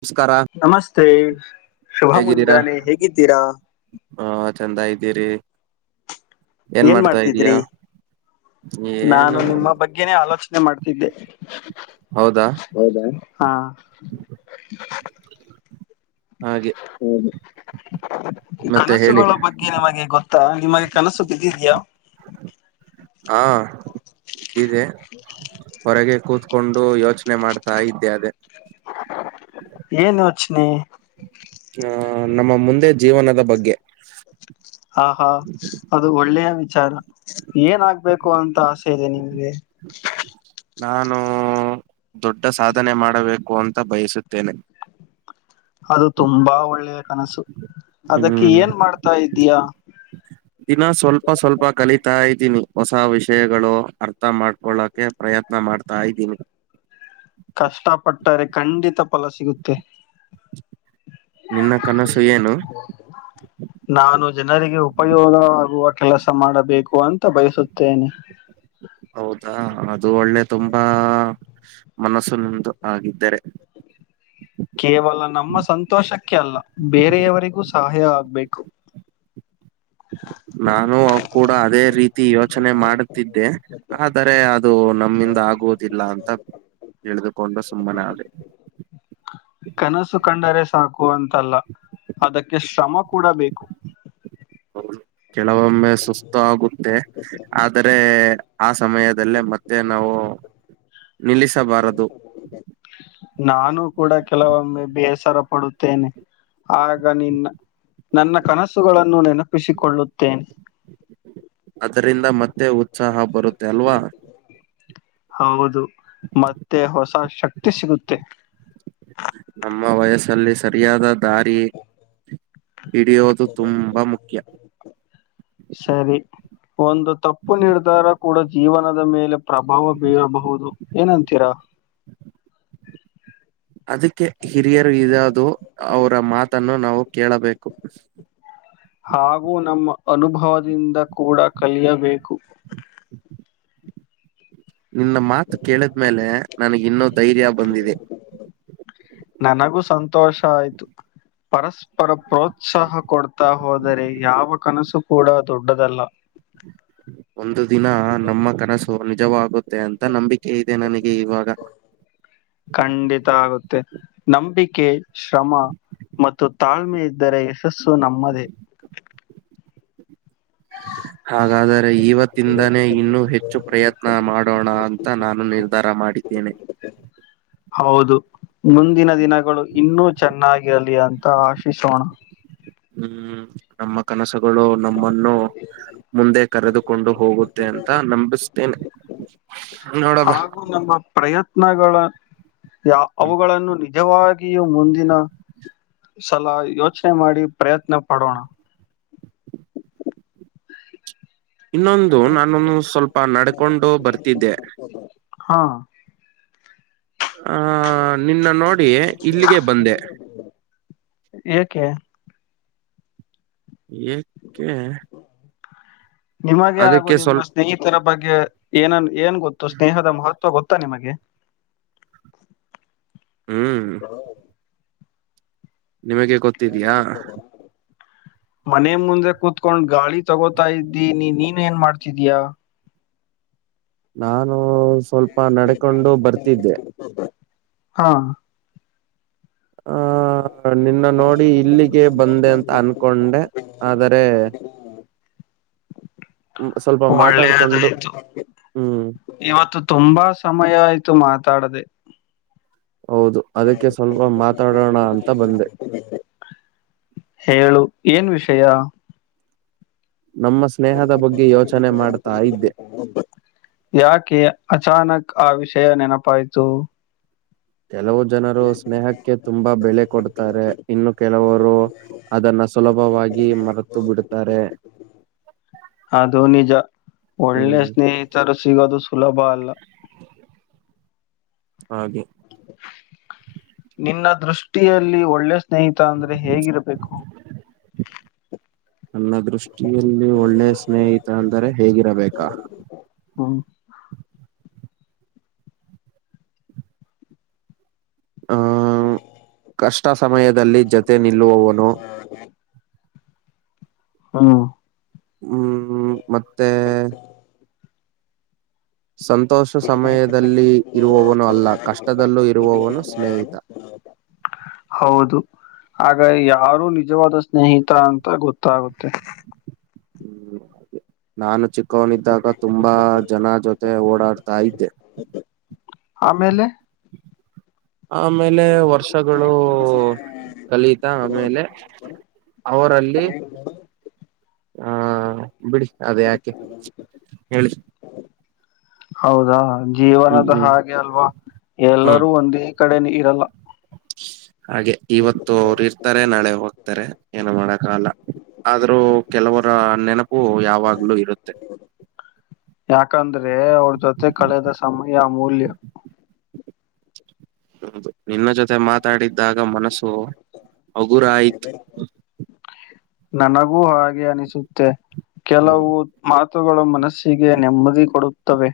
ನಮಸ್ಕಾರ ಮತ್ತೆ ಶುಭ ಮುಂಜಾನೆ ಹೇಗಿದ್ದೀರಾ ಹಾ ಚಂದ ಇದ್ದೀರಿ ಏನ್ ಮಾಡ್ತಾ ಇದಯಾ ನಾನು ನಿಮ್ಮ ಬಗ್ಗೆನೇ ಆಲೋಚನೆ ಮಾಡ್ತಿದ್ದೆ ಹೌದಾ ಹೌದ ಹಾ ಹಾಗೆ ಹೌದು ಮತ್ತೆ ಹೇಳಿ ಕನಸುಗಳ ಬಗ್ಗೆ ನಮಗೆ ಗೊತ್ತಾ ನಿಮಗೆ ಕನಸು ಬಿದ್ದಿದ್ಯಾ ಹಾ ಇದ್ದ ಕೂತ್ಕೊಂಡು ಯೋಚನೆ ಮಾಡ್ತಾ ಇದ್ದೆ ಅದೇ ಏನ್ ಯೋಚನೆ ಹ ನಮ್ಮ ಮುಂದೆ ಜೀವನದ ಬಗ್ಗೆ ಹ ಹಾ ಅದು ಒಳ್ಳೆಯ ವಿಚಾರ ಏನ್ ಆಗ್ಬೇಕು ಅಂತ ಆಸೆ ಇದೆ ನಿಮ್ಗೆ ನಾನು ದೊಡ್ಡ ಸಾಧನೆ ಮಾಡಬೇಕು ಅಂತ ಬಯಸುತ್ತೇನೆ ಅದು ತುಂಬಾ ಒಳ್ಳೆಯ ಕನಸು ಅದಕ್ಕೆ ಹ್ಮ್ ಏನ್ ಮಾಡ್ತಾ ಇದಯ ದಿನ ಸ್ವಲ್ಪ ಸ್ವಲ್ಪ ಕಲಿತಾ ಇದ್ದೀನಿ ಹೊಸ ವಿಷಯಗಳು ಅರ್ಥ ಮಾಡ್ಕೊಳ್ಳಕೆ ಪ್ರಯತ್ನ ಮಾಡ್ತಾ ಇದ್ದೀನಿ ಕಷ್ಟಪಟ್ಟರೆ ಖಂಡಿತ ಫಲ ಸಿಗುತ್ತೆ ನಿನ್ನ ಕನಸು ಏನು ನಾನು ಜನರಿಗೆ ಉಪಯೋಗ ಆಗುವ ಕೆಲಸ ಮಾಡಬೇಕು ಅಂತ ಬಯಸುತ್ತೇನೆ ಹೌದಾ ಅದು ಒಳ್ಳೆ ತುಂಬಾ ಮನಸ್ಸು ನಿಂದು ಆಗಿದ್ದರೆ ಕೇವಲ ನಮ್ಮ ಸಂತೋಷಕ್ಕೆ ಅಲ್ಲ ಬೇರೆಯವರಿಗೂ ಸಹಾಯ ಆಗ್ಬೇಕು ಹ ನಾನು ಅವ ಕೂಡ ಅದೇ ರೀತಿ ಯೋಚನೆ ಮಾಡುತ್ತಿದ್ದೆ ಆದರೆ ಅದು ನಮ್ಮಿಂದ ಆಗುವುದಿಲ್ಲ ಅಂತ ತಿಳಿದುಕೊಂಡ ಸುಮ್ಮನಾಲೆ ಕನಸು ಕಂಡರೆ ಸಾಕು ಅಂತ ಲ್ಲ ಅದಕ್ಕೆ ಶ್ರಮ ಕೂಡ ಬೇಕು ಕೆಲವೊಮ್ಮೆ ಸುಸ್ತು ಆಗುತ್ತೆ ಆದರೆ ಆ ಸಮಯದಲ್ಲೇ ಮತ್ತೆ ನಾವು ನಿಲ್ಲಿಸಬಾರದು. ನಾನು ಕೂಡ ಕೆಲವೊಮ್ಮೆ ಬೇಸರ ಪಡುತ್ತೇನೆ. ಆಗ ನಿನ್ನ ನನ್ನ ಕನಸುಗಳನ್ನು ನೆನಪಿಸಿಕೊಳ್ಳುತ್ತೇನೆ. ಅದರಿಂದ ಮತ್ತೆ ಉತ್ಸಾಹ ಬರುತ್ತೆ ಅಲ್ವಾ ಹೌದು ಮತ್ತೆ ಹೊಸ ಶಕ್ತಿ ಸಿಗುತ್ತೆ ನಮ್ಮ ವಯಸ್ಸಲ್ಲಿ ಸರಿಯಾದ ದಾರಿ ಹಿಡಿಯೋದು ತುಂಬಾ ಮುಖ್ಯ [inaudible] ಸರಿ ಒಂದು ತಪ್ಪು ನೀಡಿದಾರ ಕೂಡ ಜೀವನದ ಮೇಲೆ ಪ್ರಭಾವ ಬೀರಬಹುದು ಏನಂತೀರಾ [inaudible] ಅದಕ್ಕೆ ಹಿರಿಯರು ಇರದು ಅವರ ಮಾತನ್ನು ನಾವು ಕೇಳಬೇಕು. ಕಪ್ಪಸ್ ಹಾಗೂ ನಮ್ಮ ಅನುಭವದಿಂದ ಕೂಡ ಕಲಿಯಬೇಕು. ನಿನ್ನ ಮಾತು ಕೇಳಿದ್ಮೇಲೆ ನನಗೆ ಇನ್ನೂ ಧೈರ್ಯ ಬಂದಿದೆ. ನನಗೂ ಸಂತೋಷ ಆಯ್ತು. ಪರಸ್ಪರ ಪ್ರೋತ್ಸಾಹ ಕೊಡ್ತಾ ಹೋದರೆ ಯಾವ ಕನಸು ಕೂಡ ದೊಡ್ಡದಲ್ಲ. ನಿಜವ ಆಗುತ್ತೆ ಅಂತ ನಂಬಿಕೆ ಇದೆ ನನಗೆ ಇವಾಗ. ಖಂಡಿತ ಆಗುತ್ತೆ ನಂಬಿಕೆ ಶ್ರಮ ಮತ್ತು ತಾಳ್ಮೆ ಇದ್ದರೆ ಯಶಸ್ಸು ನಮ್ಮದೇ. [inaudible] ಹಾಗಾದರೆ ಇವತ್ತಿಂದಾನೇ ಇನ್ನ ಹೆಚ್ಚು ಪ್ರಯತ್ನ ಮಾಡೋಣ ಅಂತ ನಾನು ನಿರ್ಧಾರ ಮಾಡಿ ಏನೆ ಹೌದು ಮುಂದಿನ ದಿನಗಳು ಇನ್ನೂ ಚೆನ್ನಾಗಿ ಇರಲಿ ಅಂತ ಆಶಿಸೋಣ. ಹ್ಮ್ ನಮ್ಮ ಕನಸುಗಳು ನಮ್ಮನ್ನು ಮುಂದೆ ಕರೆದುಕೊಂಡು ಹೋಗುದು ದೆ ಅಂತ ನಂಬಿಸ್ತೇನೆ. ನೋಡದ ಹಾಗು ನಮ್ಮ ಪ್ರಯತ್ನಗಳ ಯ ಅವುಗಳನ್ನು ನಿಜವಾಗಿ ಹಾಗ ಮುಂದಿನ ಸಲ ಯೋಚನೆ ಮಾಡಿ ಪ್ರಯತ್ನ ಪಡೋಣ. ಇನ್ನೊಂದು ನಾನೊಂದು ಸ್ವಲ್ಪ ನಡ್ಕೊಂಡು ಬರ್ತಿದ್ದೆ. ಹಾ ಆ ನಿನ್ನ ನೋಡಿ ಇಲ್ಲಿಗೆ ಬಂದೆ. ಏಕೆ ಏಕೆ ನಿಮಗೆ ಹಾಗು ಅದಕ್ಕೆ ನಿಮ್ಮ ಸ್ವಲ್ಪ ಸ್ನೇಹಿತರ ಬಗ್ಗೆ ಏನನ್ ಏನ್ ಗೊತ್ತು ಸ್ನೇಹದ ಮಹತ್ವ ಗೊತ್ತಾ ನಿಮಗೆ. [inaudible] ಹ್ಮ್ ನಿಮಗೆ ಗೊತ್ತಿದೆಯಾ [inaudible] ಮನೆ ಮುಂದೆ ಕುತ್ಕೊಂಡ್ ಗಾಳಿ ತಗೋತಾ ಇದ್ದೀನೀ ನೀನ್ ಏನ್ ಮಾಡ್ತಿದೀಯಾ. ನಾನು ಸ್ವಲ್ಪ ನಡ್ಕೊಂಡು ಬರ್ತಿದ್ದೆ. ಹಾ ಹ ನಿನ್ನ ನೋಡಿ ಇಲ್ಲಿಗೆ ಬಂದೆ ಅಂತ ಅನ್ಕೊಂಡೆ ಆದರೆ ಸ್ವಲ್ಪ ಮಾತಾಡ್ಕೊಂಡು ಒಳ್ಳೆಯದಾಯ್ತು. ಹ್ಮ್ ಇವತ್ತು ತುಂಬಾ ಸಮಯ ಆಯ್ತು ಮಾತಾಡದೆ. ಹೌದು ಅದಕ್ಕೆ ಸ್ವಲ್ಪ ಮಾತಾಡೋಣ ಅಂತ ಬಂದೆ. ಹೇಳು ಏನ್ ವಿಷಯ ನಮ್ಮ ಸ್ನೇಹದ ಬಗ್ಗೆ ಯೋಚನೆ ಮಾಡ್ತಾ ಇದ್ದೆ ಯಾಕೆ ಅಚಾನಕ್ ಆ ವಿಷಯ ನೆನಪಾಯಿತು ಕೆಲವು ಜನರು ಸ್ನೇಹಕ್ಕೆ ತುಂಬಾ ಬೆಲೆ ಕೊಡ್ತಾರೆ ಇನ್ನು ಕೆಲವರು ಅದನ್ನ ಸುಲಭವಾಗಿ ಮರೆತು ಬಿಡತ್ತಾರೆ ಅದು ನಿಜ ಒಳ್ಳೆ ಹ್ಮ್ ಸ್ನೇಹಿತರು ಸಿಗೋದು ಸುಲಭ ಅಲ್ಲ ಹಾಗೆ ನಿನ್ನ ದೃಷ್ಟಿಯಲ್ಲಿ ಒಳ್ಳೆ ಸ್ನೇಹಿತ ಅಂದ್ರೆ ಹೇಗಿರ್ಬೇಕು ನನ್ನ ದೃಷ್ಟಿಯಲ್ಲಿ ಒಳ್ಳೆ ಸ್ನೇಹಿತ ಅಂದರೆ ಹೇಗಿರಬೇಕಾ ಹ್ಮ ಆಹ ಕಷ್ಟ ಸಮಯದಲ್ಲಿ ಜತೆ ನಿಲ್ಲುವವನು ಹಾ ಹ್ಮ್ ಮತ್ತೆ ಸಂತೋಷ [inaudible] ಸಮಯದಲ್ಲಿ ಇರುವವನು ಅಲ್ಲ ಕಷ್ಟದಲ್ಲೂ ಇರುವವನು ಸ್ನೇಹಿತ ಹೌದು ಆಗ ಯಾರು ನಿಜವಾದ ಸ್ನೇಹಿತ ಅಂತ ಗೊತ್ತಾಗುತ್ತೆ ಹ್ಮ್ ಹಾಗೆ ನಾನು ಚಿಕ್ಕವನಿದ್ದಾಗ ತುಂಬಾ ಜನ ಜೊತೆ ಓಡಾಡ್ತಾ ಇದ್ದೆ ಆಮೇಲೆ ಆಮೇಲೆ ವರ್ಷಗಳು ಕಲಿತ ಆಮೇಲೆ ಅವರಲ್ಲಿ [inaudible] ಹಾ ಬಿಡಿ ಅದು ಯಾಕೆ ಹೇಳಿ ಹೌದಾ ಹ್ಮ್ ಜೀವನದ ಹ್ಮ್ ಹಾಗೆ ಅಲ್ವಾ ಹ್ಮ್ ಎಲ್ಲರೂ ಒಂದೇ ಕಡೆನ ಇರಲ್ಲ ಹಾಗೆ ಇವತ್ತು ಅವರು ಇರ್ತಾರೆ ನಾಳೆ ಹೋಗ್ತಾರೆ ಏನು ಮಾಡಕ ಅಲ್ಲ ಆದ್ರೂ ಕೆಲವರು ರ ನೆನಪು ಯಾವಾಗ್ಲೂ ಇರುತ್ತೆ ಯಾಕಂದ್ರೆ ಅವ್ರ ಜೊತೆ ಕಳೆದ ಸಮಯ ಮೂಲ್ಯ ಹೌದು ನಿನ್ನ ಜೊತೆ ಮಾತಾಡಿದ್ದಾಗ ಮನಸ್ಸು ಅಗುರಾಯಿತು ನನಗೂ ಹಾಗೆ ಅನಿಸುತ್ತೆ ಹ್ಮ್ ಕೆಲವು ಮಾತುಗಳು ಮನಸ್ಸಿಗೆ ನೆಮ್ಮದಿ ಕೊಡುತ್ತವೆ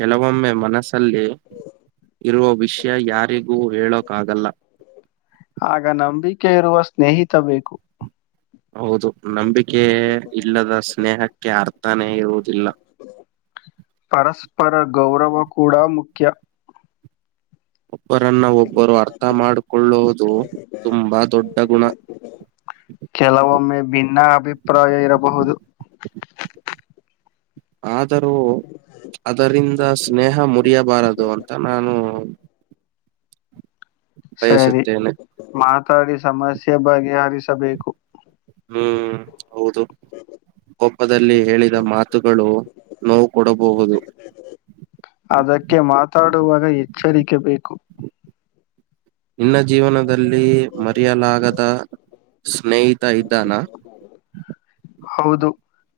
ಕೆಲವೊಮ್ಮೆ ಮನಸ್ಸಲ್ಲಿ ಇರುವ ವಿಷಯ ಯಾರಿಗೂ ಹೇಳೋಕ್ಕಾಗಲ್ಲ ಆಗ ನಂಬಿಕೆ ಇರುವ ಸ್ನೇಹಿತ ಬೇಕು ಹೌದು ನಂಬಿಕೆ ಇಲ್ಲದ ಸ್ನೇಹಕ್ಕೆ ಅರ್ಥನೇ ಇರುವುದಿಲ್ಲ ಪರಸ್ಪರ ಗೌರವ ಕೂಡ ಮುಖ್ಯ ಒಬ್ಬರನ್ನ ಒಬ್ಬರು ಅರ್ಥ ಮಾಡಕೊಳ್ಳುವುದು ತುಂಬಾ ದೊಡ್ಡ ಗುಣ ಕೆಲವೊಮ್ಮೆ ಭಿನ್ನ ಅಭಿಪ್ರಾಯ ಇರಬಹುದು ಆದರೂ ಅದರಿಂದ ಸ್ನೇಹ ಮುರಿಯಬಾರದು ಅಂತ ನಾನು ಸರಿ ಬಯಸುತ್ತೇನೆ ಮಾತಾಡಿ ಸಮಸ್ಯೆ ಬಗೆಹರಿಸಬೇಕು ಹ್ಮ್ ಹೌದು ಕೋಪದಲ್ಲಿ ಹೇಳಿದ ಮಾತುಗಳು ನೋವು ಕೊಡಬಹುದು ಅದಕ್ಕೆ ಮಾತಾಡುವಾಗ ಎಚ್ಚರಿಕೆ ಬೇಕು ನಿನ್ನ ಜೀವನದಲ್ಲಿ ಮರೆಯಲಾಗದ ಸ್ನೇಹಿತ ಇದ್ದಾನ ಹೌದು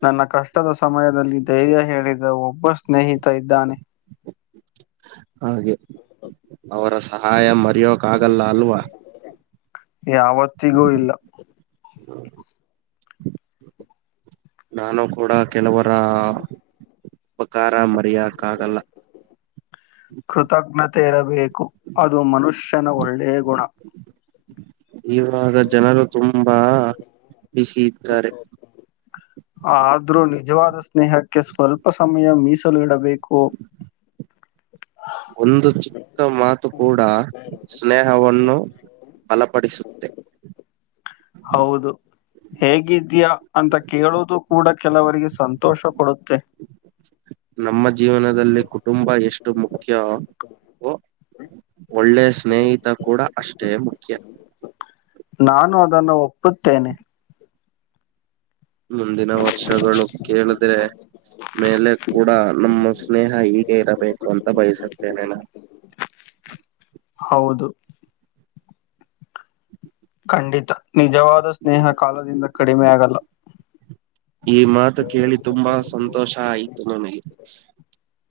ನನ್ನ ಕಷ್ಟದ ಸಮಯದಲ್ಲಿ ಧೈರ್ಯ ಹೇಳಿದ ಒಬ್ಬ ಸ್ನೇಹಿತ ಇದ್ದಾನೆ ಹಾಗೆ ಅವರ ಸಹಾಯ ಮರೆಯೋಕ ಆಗಲ್ಲ ಅಲ್ವಾ ಯಾವತ್ತಿಗೂ ಇಲ್ಲ ಹ್ಮ ನಾನು ಕೂಡ ಕೆಲವರ ಉಪಕಾರ ಮರೆಯೋಕ್ಕಾಗಲ್ಲ ಕೃತಜ್ಞತೆ ಇರಬೇಕು ಅದು ಮನುಷ್ಯನ ಒಳ್ಳೆಯ ಗುಣ ಇವಾಗ ಜನರು ತುಂಬಾ ಬಿಸಿ ಇದ್ದಾರೆ ಹ ಆದ್ರೂ ನಿಜವಾದ ಸ್ನೇಹಕ್ಕೆ ಸ್ವಲ್ಪ ಸಮಯ ಮೀಸಲು ಇಡಬೇಕು [unintelligible] ಒಂದು ಚಿಕ್ಕ ಮಾತು ಕೂಡ ಸ್ನೇಹವನ್ನು ಬಲಪಡಿಸುತ್ತೆ ಹೌದು ಹೇಗಿದ್ಯಾ ಅಂತ ಕೇಳೋುದು ಕೂಡ ಕೆಲವರಿಗೆ ಸಂತೋಷ ಕೊಡುತ್ತೆ ನಮ್ಮ ಜೀವನದಲ್ಲಿ ಕುಟುಂಬ ಎಷ್ಟು ಮುಖ್ಯ ಓ ಒಳ್ಳೆ ಸ್ನೇಹಿತ ಕೂಡ ಅಷ್ಟೇ ಮುಖ್ಯ ನಾನು ಅದನ್ನು ಒಪ್ಪುತ್ತೇನೆ ಮುಂದಿನ ವರ್ಷಗಳು ಕೇಳಿದ್ರೆ ಮೇಲೆ ಕೂಡ ನಮ್ಮ ಸ್ನೇಹ ಹೀಗೆ ಇರಬೇಕು ಅಂತ ಬಯಸುತ್ತೇನೆ ನಾು ಹೌದು ಖಂಡಿತ ನಿಜವಾದ ಸ್ನೇಹ ಕಾಲದಿಂದ ಕಡಿಮೆ ಆಗಲ್ಲ ಈ ಮಾತು ಕೇಳಿ ತುಂಬಾ ಸಂತೋಷ ಆಯ್ತು ನನಗೆ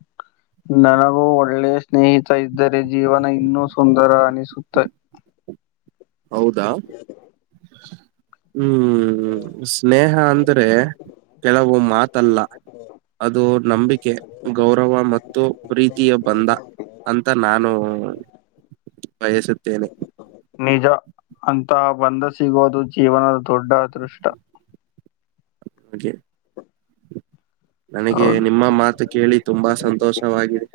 [unintelligible] ನನಗೂ ಒಳ್ಳೆಯ ಸ್ನೇಹಿತ ಇದ್ದರೆ ಜೀವನ ಇನ್ನೂ ಸುಂದರ ಅನಿಸುತ್ತೆ ಹದು ಹೌದಾ ಹ್ಮ್ ಸ್ನೇಹ ಅಂದ್ರೆ ಕೆಲವು ಮಾತಲ್ಲ ಅದು ನಂಬಿಕೆ ಗೌರವ ಮತ್ತು ಪ್ರೀತಿಯ ಬಂಧ ಅಂತ ನಾನು ಬಯಸುತ್ತೇನೆ ನಿಜ ಅಂತಹ ಬಂದ ಸಿಗೋದು ಜೀವನದ ದೊಡ್ಡ ಅದೃಷ್ಟ ಹೆ ನನಗೆ ಹೌದು ನಿಮ್ಮ ಮಾತು ಕೇಳಿ ತುಂಬಾ ಸಂತೋಷವಾಗಿದೆ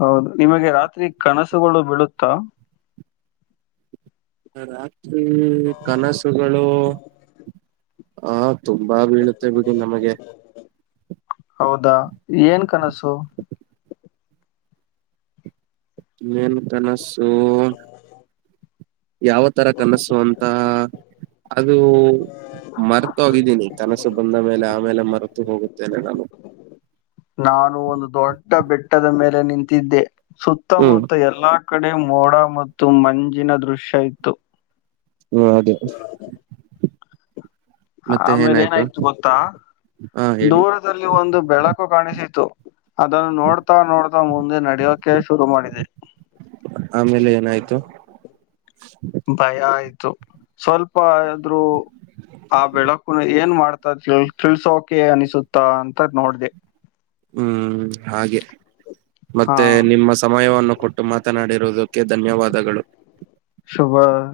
ಹೌದು ನಿಮಗೆ ರಾತ್ರಿ ಕನಸುಗಳು ಬೀಳುತ್ತಾ ರಾತ್ರಿ ಕನಸುಗಳು ಹಾ ತುಂಬಾ ಬೀಳುತ್ತೆ ಬಿಡಿ ನಮಗೆ ಹೌದಾ ಏನ್ ಕನಸು ಮತ ಸ ಯಾವ ತರ ಕನಸು ಅಂತ ಅದು ಮರ್ತ ಹೋಗಿದ್ದ ನಿ ಕನಸು ಬಂದ ಮೇಲೆ ಆಮೇಲೆ ಮರೆತು ಹೋಗುತ್ತೇನೆ ನಾನು ನಾನು ಒಂದು ದೊಡ್ಡ ಬೆಟ್ಟದ ಮೇಲೆ ನಿಂತಿದ್ದೆ ಹ್ಮ್ ಸುತ್ತಮುತ್ತ ಎಲ್ಲಾ ಕಡೆ ಮೋಡ ಮತ್ತು ಮಂಜಿನ ದೃಶ್ಯ ಇತ್ತು ಹ್ಮ ಅದೇ ಆಮೇಲೆ ಏನಾಯ್ತು ಗೊತ್ತಾ ಹಾ ಹೇಳಿ ದೂರದಲ್ಲಿ ಒಂದು ಬೆಳಕು ಕಾಣಿಸತತ್ತು ಅದನ್ನು ನೋಡ್ತಾ ನೋಡ್ತಾ ಮುಂದಿನ ನಡಿಯೋಕೆ ಶುರು ಮಾಡಿದೆ ಆಮೇಲೆ ಏನಾಯ್ತು ಭಯ ಆಯ್ತು ಸ್ವಲ್ಪ ಆದ್ರೂ ಆ ಬೆಳಕುನ ಏನ್ ಮಾಡ ತಿ ತಿಳ್ಸೋಕೆ ಅನಿಸುತ್ತಾ ಅಂತ ನೋಡ್ದ ಹ್ಮ್ ಹಾಗೆ ಹಾ ಮತ್ತೆ ನಿಮ್ಮ ಸಮಯವನ್ನು ಕೊಟ್ಟು ಮಾತನಾಡಿರುವುದಕ್ಕೆ ಧನ್ಯವಾದಗಳು ಶುಭ